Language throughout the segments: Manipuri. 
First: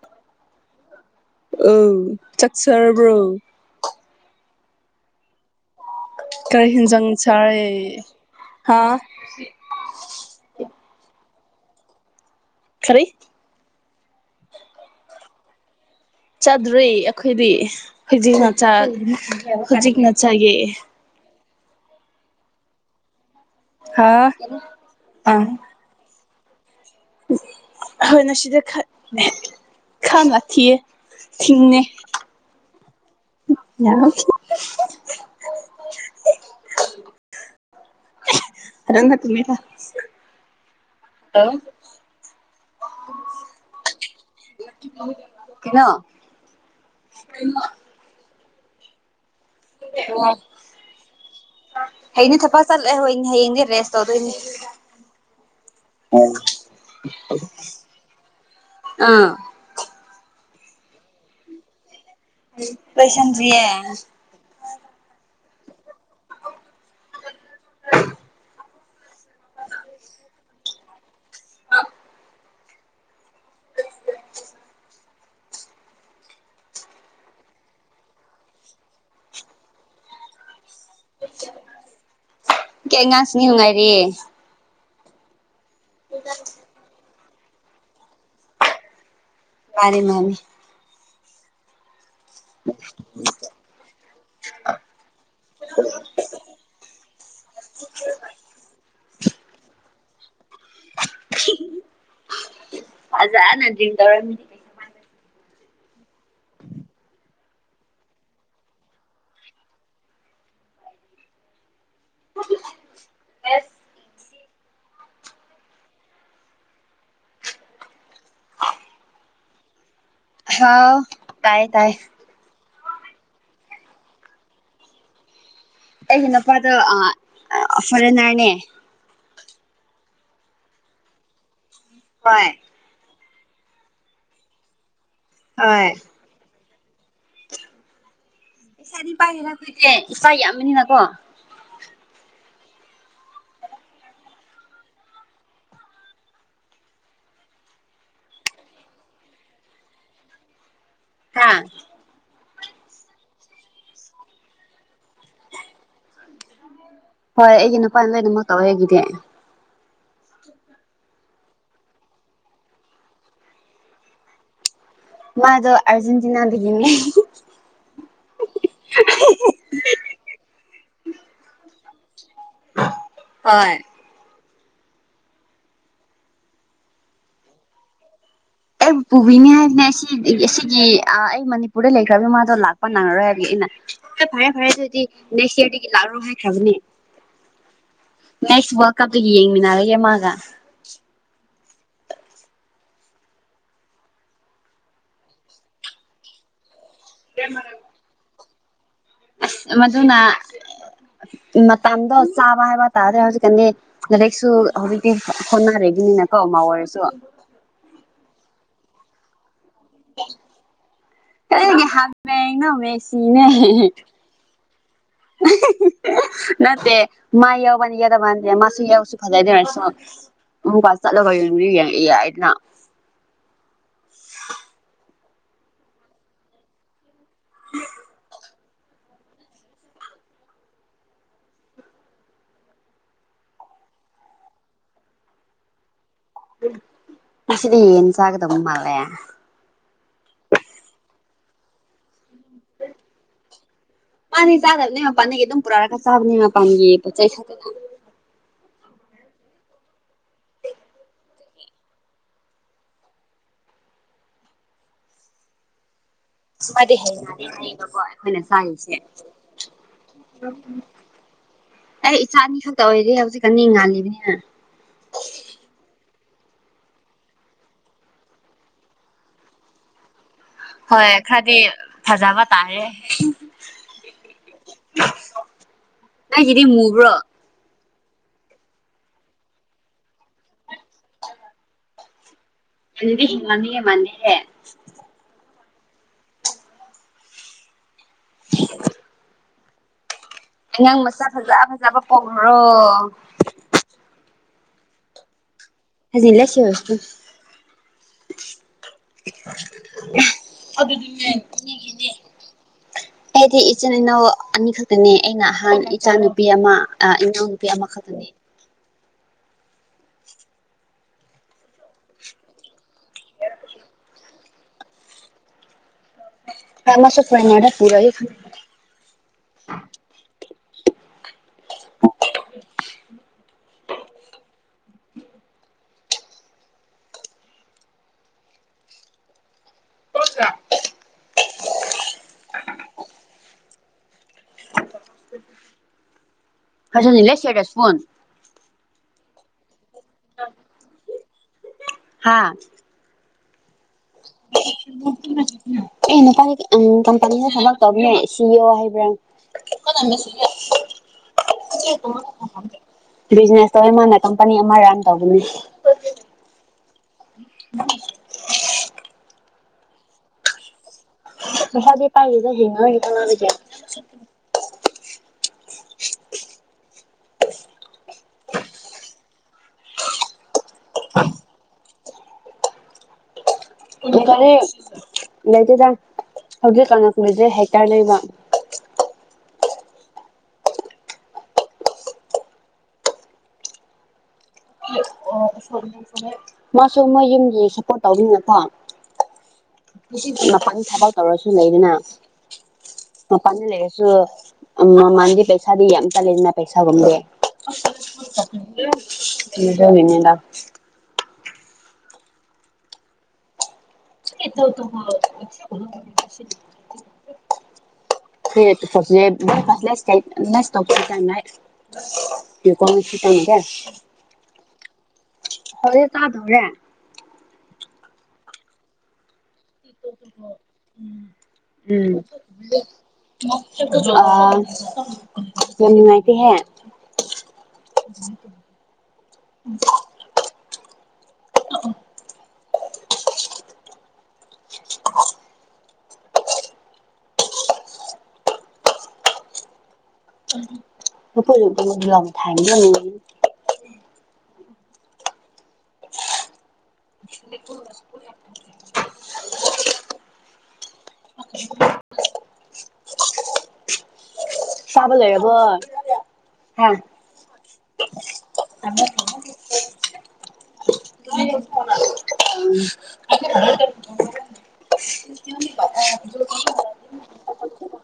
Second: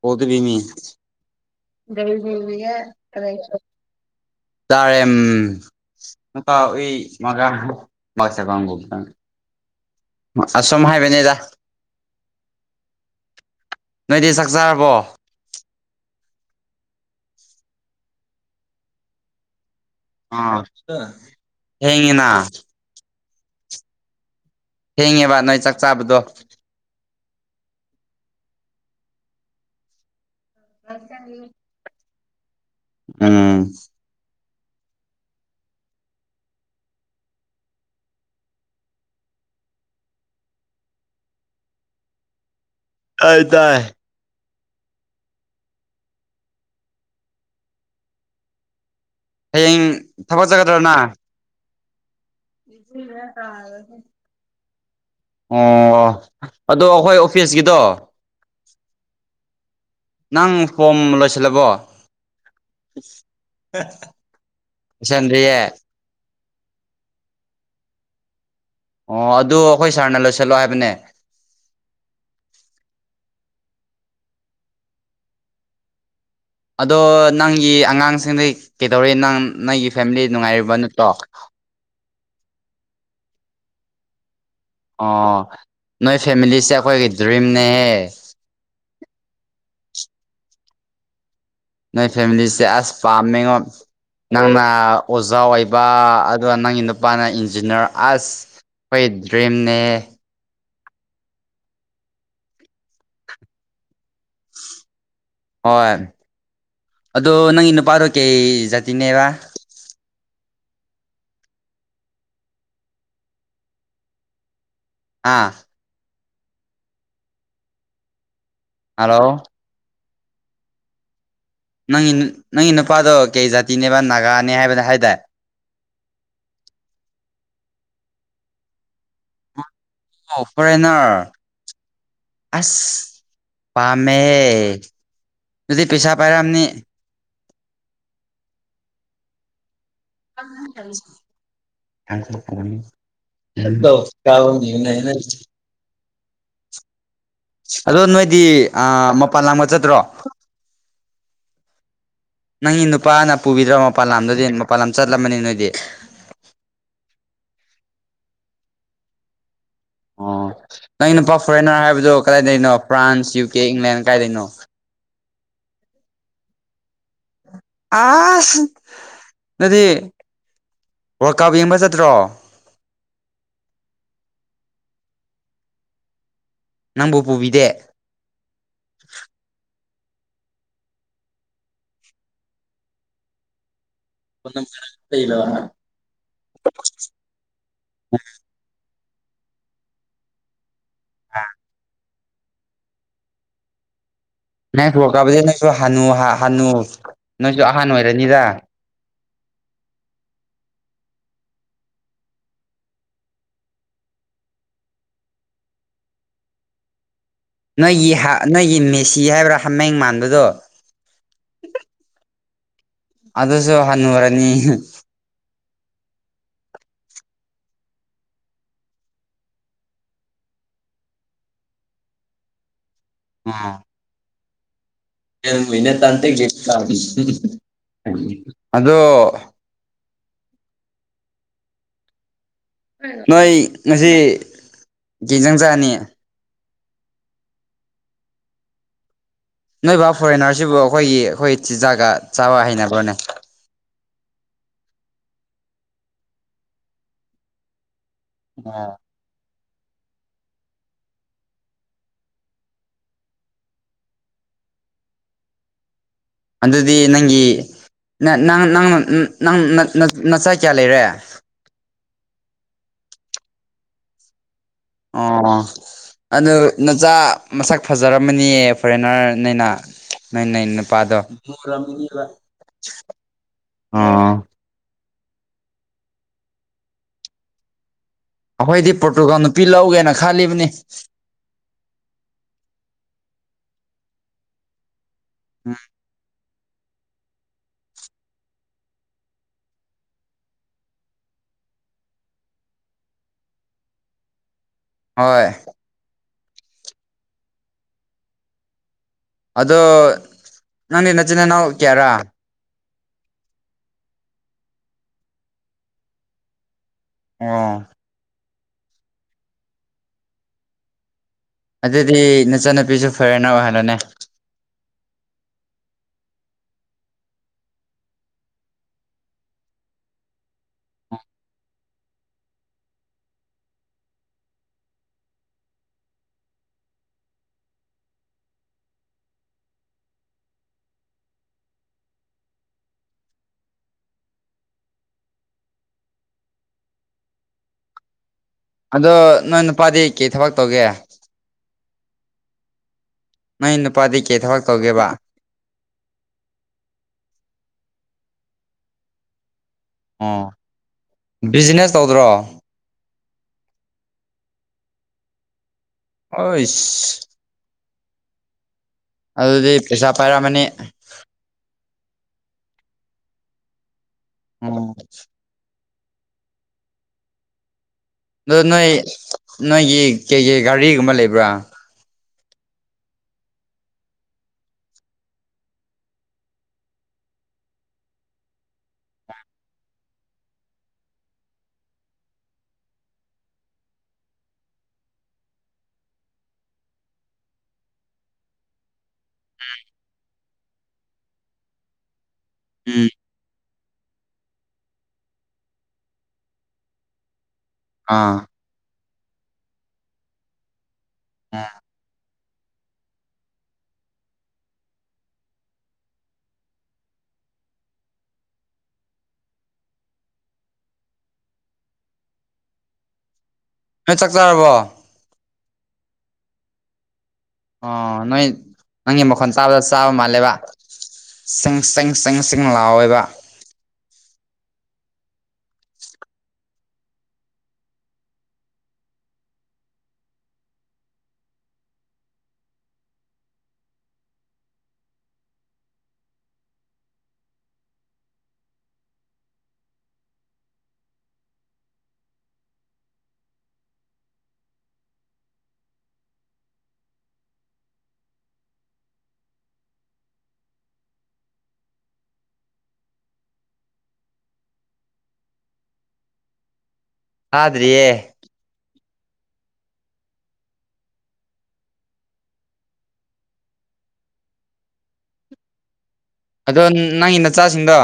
ꯀꯣꯗꯕꯤ ꯃꯤ ꯑꯧ ꯆꯥꯛ ꯆꯥꯔꯕ꯭ꯔꯣ ꯆꯔ‌ꯦ ꯎꯝ ꯀꯔꯤ ꯍꯦꯟꯖꯥꯡ ꯆꯥꯔꯦ ꯍꯥ ꯑꯁꯨꯝ ꯍꯥꯏꯕꯅꯦꯗ ꯀꯔꯤ ꯅꯣꯏꯗꯤ ꯆꯥꯛ ꯖꯥꯔꯕꯣ ꯆꯥꯗꯔꯤ ꯑꯈꯣꯏꯗꯤ ꯍꯨꯖꯤꯛꯅ ꯆꯥ ꯍꯧꯖꯤꯛꯅ ꯑ ꯆꯥꯏꯌꯦ ꯊꯦꯡꯉꯤꯅ ꯍꯥꯥ ꯊꯦꯡꯉꯦꯕ ꯅꯣꯏ ꯆꯥꯛ ꯆꯥꯕꯗꯣ ꯍꯣꯏꯅ ꯁꯤꯗ ꯈꯠ ꯈꯥꯅ ꯊꯤꯌꯦ ꯊꯤꯡꯉꯦ ꯎꯝ [unintelligible] [inaudible] [unintelligible] [unintelligible] ꯇꯥꯏ ꯗꯥꯏ ꯀꯦ ꯀꯩꯅꯣ ꯍꯌꯦꯡ ꯊꯕꯛ ꯆꯀꯗ꯭ꯔꯥ ꯅꯥ ꯍꯌꯦꯡꯗꯤ ꯊꯕꯛ ꯆꯠꯂꯦ ꯍꯣꯏ ꯍꯌꯦꯡꯗꯤ ꯔꯦꯁ ꯇꯧꯗꫭꯏꯅꯤ ꯑꯣ ꯑꯗꯣ ꯑꯈꯣꯏ ꯑꯣꯐꯤꯁꯒꯤꯗꯣ ꯑꯥ ꯅꯪ ꯐꯣꯝ ꯂꯣꯏꯁꯤꯜꯂꯕꯣ ꯂꯣꯏꯁꯟꯗ꯭ꯔꯤꯌꯦ ꯂꫭꯏꯁꯟꯗ꯭ꯔꯤꯌꯦ ꯑꯣ ꯑꯗꯨ ꯑꯈꯣꯏ ꯁꯥꯔꯅ ꯂꯣꯏꯁꯜꯂꯣ ꯍꯥꯏꯕꯅꯦ [unintelligible] ꯑꯗꯣ ꯅꯪꯒꯤ ꯑꯉꯥꯡꯁꯤꯡꯗꯤ ꯀꯩꯗꯧꯔꯦ ꯅꯪ ꯅꯩꯒꯤ ꯐꯦꯝꯂꯤ ꯅꯨꯉꯥꯏꯔꯤꯕ ꯅꯠꯇ꯭ꯔꯣ [unintelligible] ꯅꯌ꯭ꯨꯉꯥꯏꯔꯤ ꯑꯣ ꯅꯣꯏ ꯐꯦꯃꯤꯂꯤꯁꯦ ꯑꯈꯣꯏꯒꯤ ꯗ꯭ꯔꯤꯝꯅꯦꯍꯦ ꯃꯥꯅꯤ ꯃꯥꯅꯤ ꯅꯣꯏ ꯐꯦꯃꯤꯂꯤꯁꯦ ꯑꯁ ꯄꯥꯝꯃꯦꯉꯣ ꯅꯪꯅ ꯑꯣꯖꯥ ꯑꯣꯏꯕ ꯗꯨꯒ ꯅꯪꯒꯤ ꯅꯨꯄꯥꯅ ꯏꯟꯖꯤꯅꯔ ꯑꯁ ꯈꯣꯏ ꯗ꯭ꯔꯤꯝꯅꯦꯍꯦ ꯖꯅ ꯗ꯭ꯔꯤꯝ ꯇꯧꯔꯝꯅꯤ ꯍꯣꯏ ꯑꯗꯣ ꯅꯪꯒꯤ ꯅꯨꯄꯥꯗꫭ ꯀꯩ ꯖꯥꯇꯤꯅꯦꯕ ꯑꯥ ꯍꯜꯂꯣ ꯍꯥꯎ ꯇꯥꯏꯌꯦ ꯇꯥꯏꯌꯦ ꯅꯪꯒꯤ ꯅꯪꯒꯤ ꯅꯨꯄꯥꯗꯣ ꯀꯩ ꯖꯥꯇꯤꯅꯦꯕ ꯅꯥꯒꯥꯅꯦ ꯍꯥꯏꯕꯗ ꯍꯥꯏꯗꯥꯏ ꯑꯩꯒꯤ ꯅꯨꯄꯥꯗꫭ ꯑꯥ ꯑꯥ ꯐꯣꯔꯦꯟꯅꯔꯅꯦ ꯑꯣ ꯐꯔꯦꯟꯅꯔ ꯍꯣꯏ ꯑꯁ ꯄꯥꯝꯃꯦꯍꯦ ꯗꯨꯗꯤ ꯍꯣꯏ ꯄꯩꯁꯥ ꯄꯥꯏꯔꯝꯅꯤ ꯄꯩꯁꯥꯗꯤ ꯄꯥꯏꯔꯦꯗ ꯑꯈꯣꯏꯖꯦ ꯏꯆꯥ ꯌꯥꯝꯕꯅꯤꯅꯀꯣ [unintelligible] ꯑꯗꯣ ꯅꯣꯏꯗꯤ ꯑꯥ ꯃꯄꯥꯟ ꯂꯝꯒ ꯆꯠꯇ꯭ꯔꯣ ꯍꯥꯥ ꯅꯪꯒꯤ ꯅꯨꯄꯥꯅ ꯄꯨꯕꯤꯗ꯭ꯔꯣ ꯃꯄꯥꯟ ꯂꯝꯗꯗꯤ ꯃꯄꯥꯟ ꯂꯝ ꯆꯠꯂꯝꯃꯅꯤ ꯅꯣꯏꯗꯤ ꯍꯣꯏ ꯑꯩꯒꯤ ꯅꯨꯄꯥꯅ ꯂꯣꯏꯅꯃꯛ ꯇꯧꯋꯦ ꯑꯩꯒꯤꯗꯤ ꯑꯣ ꯅꯪꯒꯤ ꯅꯨꯄꯥ ꯐꯣꯔꯦꯟꯅꯔ ꯍꯥꯏꯕꯗꯣ ꯀꯔꯥꯏꯗꯩꯩꯅꯣ ꯐ꯭ꯔꯥꯟꯁ ꯌꯨ ꯀꯦ ꯏꯪꯂꯦꯟ ꯀꯥꯏꯗꯩꯅꯣ ꯃꯥꯗꯣ ꯑꯥꯔꯖꯦꯟꯇꯤꯅꯥꯗꯒꯤꯅꯦ ꯑꯥꯁ ꯅꯣꯏꯗꯤ ꯋꯥꯔꯜꯀꯞ ꯌꯦꯡꯕ ꯆꯠꯇ꯭ꯔꯣ ꯍꯣꯏ ꯅꯪꯕꯨ ꯄꯨꯕꯤꯗꯦ ꯑꯩ ꯄꯨꯕꯤꯅꯤ ꯍꯥꯏꯕꯅꯦ ꯁꯤ ꯑꯁꯤꯒꯤ ꯑꯥ ꯑꯩ ꯃꯅꯤꯄꯨꯔꯗ ꯂꯩꯈ꯭ꯔꯕ ꯏꯃꯥꯗꯣ ꯂꯥꯛꯄ ꯅꯪꯉꯔꯣꯏ ꯍꯥꯏꯕꯒꯤ ꯑꯩꯅ ꯍꯣꯏ ꯐꯥꯔꯦ ꯐꯥꯔꯦ ꯑꯗꯣꯏꯗꯤ ꯅꯦꯛꯁ ꯏꯔꯗꯒꯤ ꯂꯥꯛꯔꯣ ꯍꯥꯏꯈ꯭ꯔꯕꯅꯦ ꯅꯦꯛꯁ ꯋꯥꯔꯜ ꯀꯞꯇꯒꯤ ꯌꯦꯡꯃꯤꯟꯅꯔꯒꯦ ꯃꯥꯒ ꯑꯥ ꯅꯦꯛꯁ ꯋꯥꯔꯀꯞꯇꯗꯤ ꯅꯪꯁꯨ ꯍꯅꯨ ꯍꯅꯨ ꯅꯪꯁꯨ ꯑꯍꯥꯟ ꯑꯣꯏꯔꯅꯤꯗ ꯑꯁ ꯃꯗꯨꯅ ꯃꯇꯝꯗꯣ ꯆꯥꯕ ꯍꯥꯏꯕ ꯇꯥꯔꯦ ꯍꯧꯖꯤꯛꯀꯥꯟꯗꯤ ꯀꯣꯂꯦꯖꯁꯨ ꯍꯧꯖꯤꯛꯇꯤ ꯍꯣꯠ ꯍꯣꯠꯅꯔꯤꯕꯅꯤꯅꯀꯣ ꯃꯧ ꯑꯣꯏꯔꯁꯨ ꯅꯣꯏꯒꯤ ꯍꯥ ꯅꯣꯏꯒꯤ ꯃꯦꯁꯤ ꯍꯥꯏꯕ꯭ꯔꯥ ꯍꯃꯦꯡ ꯃꯥꯟꯕꯗꯣ ꯀꯗꯥꯏꯗꯒꯤ ꯍꯥꯃꯦꯡꯅꯣ ꯃꯦꯁꯤꯅꯦ ꯑꯗꯨꯁꯨ ꯍꯅꯨꯔꯦ [unintelligible] [inaudible] ꯅꯠꯇꯦ ꯃꯥ ꯌꯥꯎꯕꯅꯤ ꯌꯥꯗꯕꯥꯗ ꯃꯥꯁꯨ ꯌꯥꯎꯁꯨ ꯐꯖꯥꯏꯗꯔꯁꯨ ꯑꯃꯨꯛꯀ ꯆꯠꯔꯒ ꯌꯦꯡꯕꯗꯤ ꯌꯥꯏꯗꯅ ꯎꯝ [unintelligible] ꯑꯗꯣ ꯅꯣꯏ ꯉꯁꯤ ꯀꯩꯖꯥꯡ ꯆꯥꯅꯤ ꯉꯁꯤꯗꯤ ꯌꯦꯟ ꯆꯥꯒꯗꯕ ꯃꯥꯜꯂꯦ ꯅꯣꯏꯕꯥ ꯐꯣꯔꯦꯟꯅꯔꯁꯤꯕꯨ ꯑꯩꯈꯣꯏꯒꯤ ꯑꯩꯈꯣꯏ ꯆꯤꯟꯖꯥꯛꯒ ꯆꯥꯕ ꯍꯩꯅꯕ꯭ꯔꯥꯅꯦ ꯃꯥꯥꯗꯤ ꯆꯥꯗꯕꯅꯦ ꯃꯄꯥꯟꯒꯤ ꯑꯗꯨꯝ ꯄꯨꯔꯛꯔꯒ ꯆꯥꯕꯅꯦ ꯃꯄꯥꯟꯒꯤ ꯄꯣꯠ ꯆꯩ [unintelligible] ꯑꯥ ꯁꯨꯃꯥꯏꯗꯤ ꯑꯗꯨꯗꯤ ꯍꯩꯅꯗꯤ ꯅꯪꯒꯤ ꯍꯩꯕꯀꯣ ꯅꯪ ꯑꯩꯈꯣꯏꯅ ꯅꯪ ꯆꯥꯔꯤꯁꯦ ꯅꯪ ꯅꯆꯥ ꯀꯌꯥ ꯂꯩꯔꯦ ꯑꯩ ꯏꯆꯥ ꯑꯅꯤ ꯈꯛꯇ ꯑꯣꯏꯔꯤ ꯍꯧꯖꯤꯛꯀꯥꯟꯗꯤ ꯉꯥꯜꯂꯤꯕꯅꯤꯅ ꯑꯣ ꯑꯗꯨ ꯅꯆꯥ ꯃꯁꯛ ꯐꯖꯔꯝꯃꯅꯤ ꯐꯣꯔꯦꯟꯅꯔꯅꯤꯅ ꯅꯣꯏ ꯅꯣꯏ ꯍꯣꯏ ꯅꯨꯄꯥꯗꯣ ꯈꯔꯗꯤ ꯐꯖꯕ ꯇꯥꯔꯦ ꯑꯣ ꯅꯪꯪꯒꯤꯗꯤ ꯃꯨꯕ꯭ꯔꯣ ꯑꯩꯈꯣꯏꯗꯤ ꯄ꯭ꯔꯣꯇꯨꯒꯜ ꯅꯨꯄꯤ ꯂꯧꯒꯦꯅ ꯈꯜꯂꯤꯕꯅꯤ ꯑꯗꯨꯗꯤ ꯍꯦꯟꯃꯟꯗꯤ ꯍꯦꯟꯃꯜꯂꯤꯍꯦ ꯎꯝ [unintelligible] ꯑꯉꯥꯡ ꯃꯆꯥ ꯐꯥꯖ ꯐꯥꯖꯕ ꯄꯣꯛꯂꯨꯔꯣ ꯍꯣꯏ ꯑꯗꯣ [unintelligible] ꯅꯪꯗꯤ ꯑꯗꯨꯗꯤꯅꯦ ꯅꯆꯤꯟ ꯅꯅꯥꯎ ꯅꯤꯒꯤꯅꯤ ꯀꯌꯥꯔꯥ ꯑꯩꯗꯤ ꯏꯆꯤꯟ ꯏꯅꯥꯎ ꯑꯅꯤꯈꯛꯇꯅꯦ ꯑꯩꯅ ꯑꯍꯟ ꯏꯆꯥꯅꯨꯄꯤ ꯑꯃ ꯏꯅꯥꯎ ꯅꯨꯄꯤ ꯑꯣ ꯑꯃꯈꯛꯇꯅꯤ ꯑꯗꯨꯗꯤ ꯅꯆꯟꯅꯨꯄꯤꯖꯨ ꯐꯣꯔꯦꯟꯅꯔ ꯑꯣꯏꯍꯜꯂꯣꯅꯦ ꯍꯣꯏ ꯃꯥꯁꯨ ꯐꯣꯔꯦꯟꯅꯔ ꯄꯨꯔꯒꯦ [unintelligible] [unintelligible] [unintelligible] ꯑꯗꯣ ꯅꯣꯏ ꯅꯨꯄꯥꯗꯤ ꯀꯩ ꯊꯕꯛ ꯇꯧꯒꯦ ꯍꯥꯥ ꯅꯣꯏ ꯅꯨꯄꯥꯗꯤ ꯀꯩ ꯊꯕꯛ ꯇꯧꯒꯦꯕ ꯑꯦ ꯅꯨꯄꯥꯅꯤ ꯀꯝꯄꯅꯤꯗ ꯊꯕꯛ ꯇꯧꯕꯅꯦ ꯁꯤ ꯏ ꯑꯣ ꯍꯥꯏꯕ꯭ꯔꯥ ꯑꯣ ꯕꯤꯖꯤꯅꯦꯁ ꯇꯧꯗ꯭ꯔꯣ [unintelligible] ꯕꯤꯖꯤꯅꯦꯁ ꯇꯧꯋꯦ ꯃꯥꯅ ꯀꯝꯄꯅꯤ ꯑꯃ ꯔꯟ ꯇꯧꯕꯅꯦ ꯑꯣꯏꯁ [unintelligible] ꯑꯗꯨꯗꯤ ꯄꯩꯁꯥ ꯄꯥꯏꯔꯝꯃꯅꯤ ꯄꯩꯁꯥꯗꯤ ꯄꯥꯏꯗꯦꯗ ꯍꯤꯡ [unintelligible] ꯎꯝ ꯑꯗꯣ ꯅꯣꯏ ꯅꯣꯏꯒꯤ ꯀꯩꯀꯩ ꯒꯥꯔꯤꯒꯨꯝꯕ ꯂꯩꯕ꯭ꯔꯥ ꯒꯥꯔꯤ ꯂꯩꯇꯦꯗ ꯍꯧꯖꯤꯛ ꯀꯟ ꯂꯩꯗꯦ ꯍꯦꯛꯇꯔ ꯂꯩꯕ [unintelligible] ꯃꯥꯁꯨ ꯃꯣꯏꯌꯨꯝꯒꯤ ꯁꯞꯄꯣꯔꯠ ꯇꯧꯕꯅꯤꯅꯀꯣ ꯍꯧꯖꯤꯛꯇꯤ ꯃꯄꯥꯟꯒꯤ ꯊꯕꯛ ꯇꯧꯔꯁꯨ ꯂꯩꯗꯅ ꯎꯝ ꯃꯄꯥꯟꯗ ꯂꯩꯔꯁꯨ ꯎ ꯃꯃꯜꯗꯤ ꯄꯩꯁꯥꯗꯤ ꯌꯥꯝ [unintelligible] ꯄꯩꯁꯥꯒꯨꯝꯕꯗꯤ ꯑꯥ ꯑꯗꯨꯒꯤꯅꯤꯗ ꯑ [unintelligible] [unintelligible] [unintelligible] ꯅꯣꯏ ꯆꯥꯛ ꯆꯥꯔꯕꯣ ꯍꯧꯖꯤꯛ ꯆꯥꯗꯣꯔꯦ ꯑ ꯅꯣꯏ ꯅꯪꯒꯤ ꯃꯈꯣꯟ ꯇꯥꯕꯗ ꯆꯥꯕ ꯃꯥꯜꯂꯦꯕ ꯁꯤꯡ ꯁꯤꯡ ꯁꯤꯡ ꯁꯤꯡ ꯂꯥꯎꯋꯦꯕ ꯑ ꯌꯥꯝ ꯅꯨꯡꯉꯥꯏꯇꯦꯍꯦ [unintelligible] [unintelligible] [unintelligible] ꯆꯕ ꯂꯣꯏꯔꯕꯣ ꯍꯥ ꯆꯥꯗꯔꯤꯌꯦ [unintelligible] [unintelligible] ꯑꯗꯣ ꯅꯪꯒꯤ ꯅꯆꯥꯁꯤꯡꯗꯣ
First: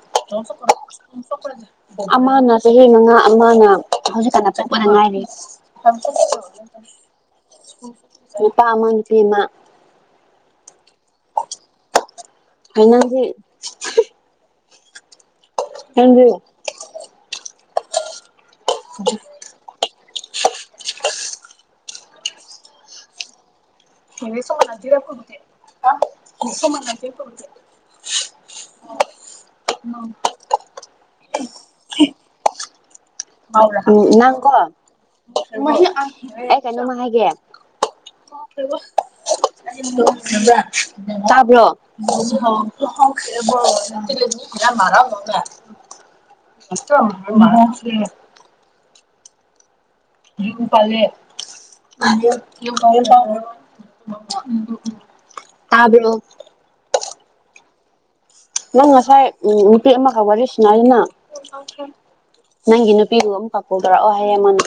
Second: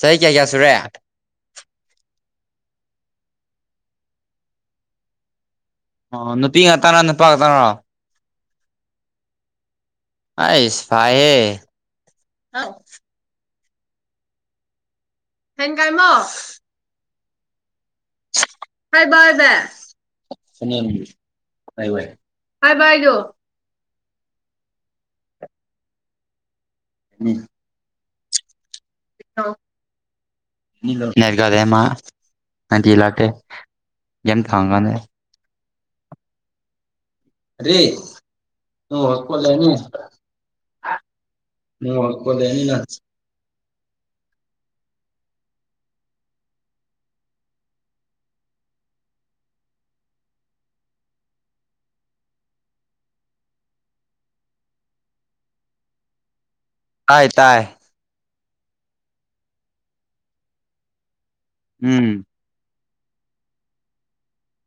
ꯆꯍꯤ ꯀꯌꯥ ꯀꯌꯥ ꯁꯨꯔꯦ ꯑꯃꯅ ꯆꯍꯤ ꯃꯉꯥ ꯑꯃꯅ ꯍꯧꯖꯤꯛꯀꯥꯟꯅ ꯄꯣꯛꯄꯗ ꯉꯥꯏꯔꯤ ꯑꯣ ꯅꯨꯄꯤ ꯉꯥꯛꯇꯅ ꯅꯨꯄꯥ ꯉꯥꯛꯇꯅꯔꯣ ꯅꯨꯄꯥ ꯑꯃ ꯅꯨꯄꯤ ꯑꯃ ꯑꯥꯏꯁ ꯐꯥꯍꯦ ꯍꯩꯅꯗꯤ [unintelligible] ꯀꯥꯏꯃꯣ ꯅꯪꯗꯤ ꯍꯥꯏ [unintelligible] [unintelligible] ꯍꯥꯏ [unintelligible] [unintelligible] ꯑꯣ ꯃꯥ [unintelligible] [unintelligible] [unintelligible] ꯎ ꯅꯪꯀꯣ ꯑꯩ ꯀꯩꯅꯣꯃ ꯍꯥꯏꯒꯦ ꯀꯔꯤ ꯇꯥꯕ꯭ꯔꯣ ꯅꯪ ꯃꯔꯔ ꯋꯥꯛ ꯀꯣꯠꯂꯦꯅꯤ ꯅꯪ ꯑꯣꯏꯉ [unintelligible] ꯑꯣ [unintelligible] ꯌ ꯄꯂꯦ [unintelligible] ꯇꯥꯕ꯭ꯔꯣ ꯍꯥꯏ ꯇꯥꯏ ꯅꯪ ꯉꯁꯥꯏ ꯅꯨꯄꯤ ꯑꯃꯒ ꯋꯥꯔꯤ ꯁꯥꯅꯩꯌꯦꯅ ꯎꯝ ꯅꯪꯒꯤ ꯅꯨꯄꯤꯗꯨ ꯑꯃꯨꯛꯒ ꯀꯣꯜ ꯇꯧꯔꯛꯑꯣ ꯍꯥꯏꯌꯦ ꯃꯥꯅ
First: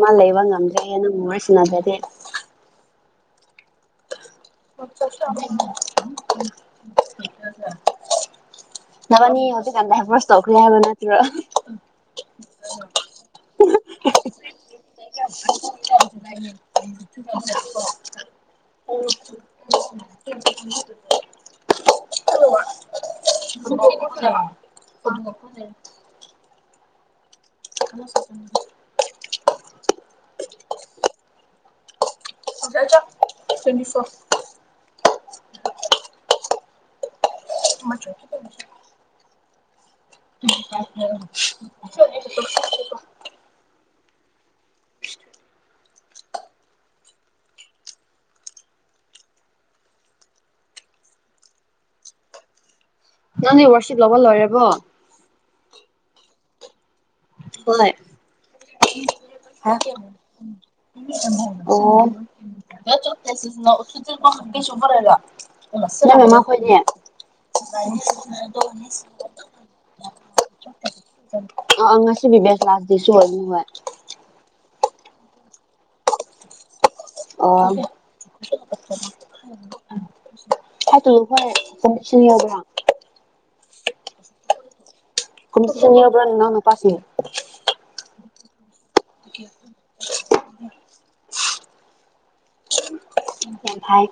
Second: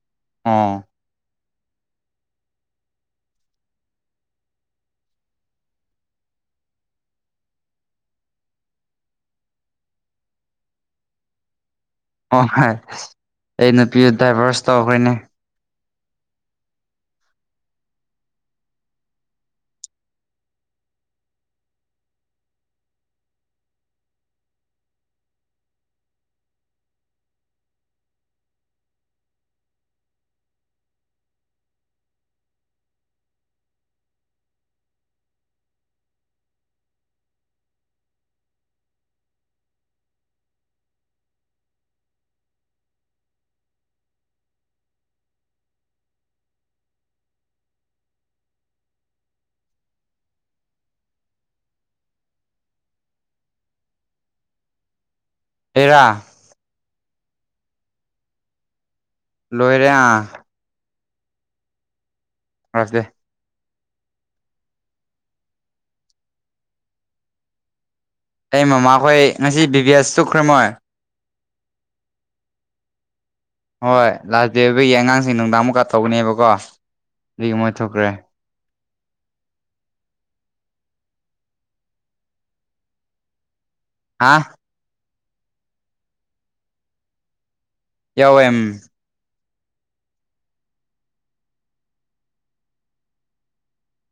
ꯃꯥ ꯂꯩꯕ ꯑꯣ ꯉꯝꯗ꯭ꯔꯦꯍꯦ ꯅꯪꯒ ꯋꯥꯔꯤ ꯁꯤꯟꯅꯗ꯭ꯔꯗꯤ [unintelligible] ꯅꯕꯅꯤ ꯍꯧꯖꯤꯛꯒꯥꯟ ꯗꯥꯏꯕ꯭ꯔꯣꯁ ꯇꯧꯈꯔꯦ ꯍꯥꯏꯕ ꯅꯠꯇ꯭ꯔꯣ ꯍꯣꯏ ꯍꯥꯏ ꯑꯩ ꯅꯨꯄꯤꯗꯨ ꯗꯥꯏꯚꯣꯔꯁ ꯇꯧꯈ꯭ꯔꯦꯅꯦ [unintelligible] [unintelligible] [unintelligible] ꯍꯃ [unintelligible] ꯆ ꯇ꯭ꯋꯦꯟ ꯐꯣꯔ [unintelligible] ꯃ [unintelligible] ꯎ [unintelligible] ꯅꯪꯗꯤ ꯋꯥꯔꯁꯤꯠ ꯂꯧꯕ ꯂꯣꯢꯔꯕꯣ ꯑꯩꯔꯥ ꯍꯣꯏ ꯑꯣ ꯂꯣꯏꯔꯦ ꯑꯥ ꯉꯛꯇꯦ ꯅꯪ ꯃꯃꯥꯈꯣꯢꯗꯤ ꯑ [inaudible] ꯑꯩ ꯃꯃꯥꯈꯣꯏ ꯉꯁꯤ ꯕꯤ ꯕꯤ ꯑꯦꯁ ꯆꯨꯞꯈ꯭ꯔꯃꯣꯏ ꯑꯥ ꯑꯥ ꯉꯁꯤ [unintelligible] [unintelligible] [unintelligible] ꯑꯣꯢꯕꯅꯦ ꯍꯣꯏ ꯍꯣꯏ ꯂꯥꯁ ꯗꯦ ꯑꯣꯢꯕꯒꯤ ꯑꯉꯥꯡꯁꯤꯡ ꯅꯨꯡꯗꯥꯡꯃꯨꯛꯀ ꯇꯧꯒꯅꯦꯕꯀꯣ ꯃꯣꯏ ꯑꯣ [inaudible] ꯑꯗꯨ ꯍꯣꯢ [unintelligible] [unintelligible] [unintelligible] ꯍꯥꯥ [unintelligible] [unintelligible] ꯅꯅꯥꯎ ꯅꯨꯄꯥꯁꯤꯡ ꯌꯥꯎꯌꯦ ꯊ [inaudible] ꯌꯥꯝ ꯐꯥꯏ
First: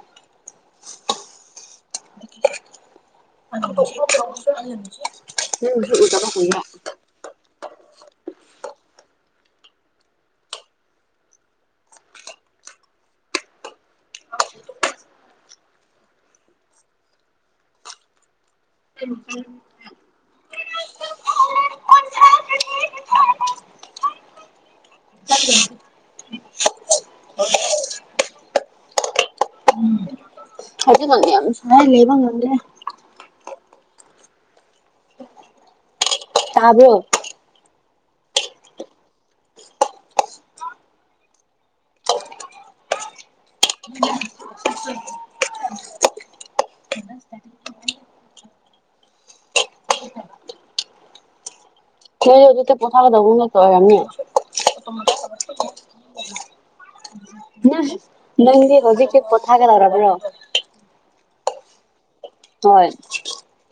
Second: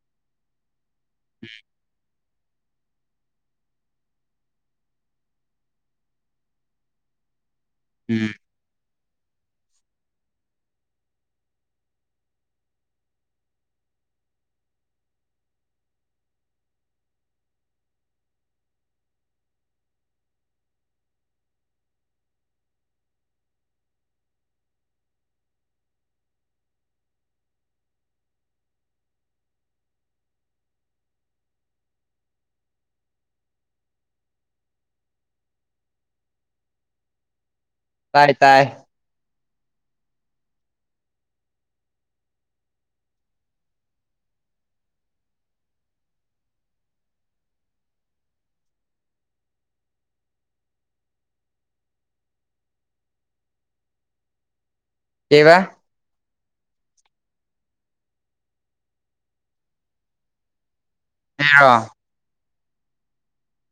ꯎꯝ ꯆꯕ ꯍ [unintelligible] [unintelligible] ꯎꯝ ꯎꯝ [unintelligible] [unintelligible] [unintelligible] [unintelligible] [unintelligible] ꯌꯥꯝ ꯁꯥꯢ ꯂꯩꯕ ꯉꯥꯝꯗꯦ ꯇꯥꯕ꯭ꯔꯣ ꯇꯥꯏ ꯇꯥꯏ ꯑꯗꯨ ꯀꯊꯥ ꯀꯗ ꯨꯝ ꯅ ꯀ ꯑꯣꯏꯔꯝꯅꯤ ꯀꯩꯕꯥ ꯅꯪꯗꯤ ꯍꯧꯖꯤꯛꯀꯤ ꯄꯣꯊꯥꯒꯗꯧꯔꯕ꯭ꯔꯣ ꯑꯩꯔꯣ ꯍ‌ꯣꯏ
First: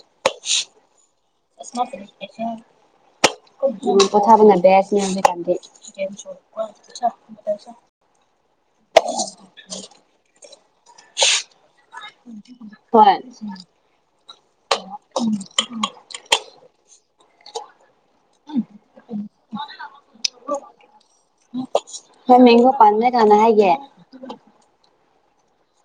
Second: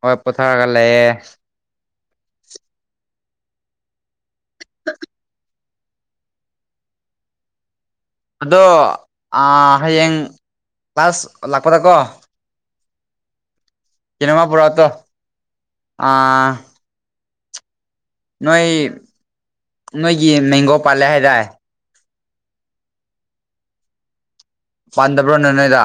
ꯍꯣꯏ ꯄꯣꯊꯥꯒ ꯂꯩꯌꯦ [unintelligible] [unintelligible] ꯑꯗꯣ ꯍꯌꯦꯡ ꯀ꯭ꯂꯥꯁ ꯂꯥꯛꯄꯗꯀꯣ ꯍꯣꯏ ꯀꯩꯅꯃ ꯄꯨꯔꯥꯛ ꯑ‌ꯣ ꯇ‌ꯣ ꯅꯣꯏ ꯅꯣꯏꯒꯤ ꯃꯦꯡꯒꯣ ꯄꯥꯜꯂꯦ ꯍꯥꯏꯇꯥꯔꯦ ꯍꯣꯏ ꯃꯦꯡꯒꯣ ꯄꯥꯟꯃꯦ ꯀꯅ ꯍꯥꯏꯒꯦ ꯄꯥꯟꯗꯕ꯭ꯔꯣ ꯅ ꯅꯣꯏꯗ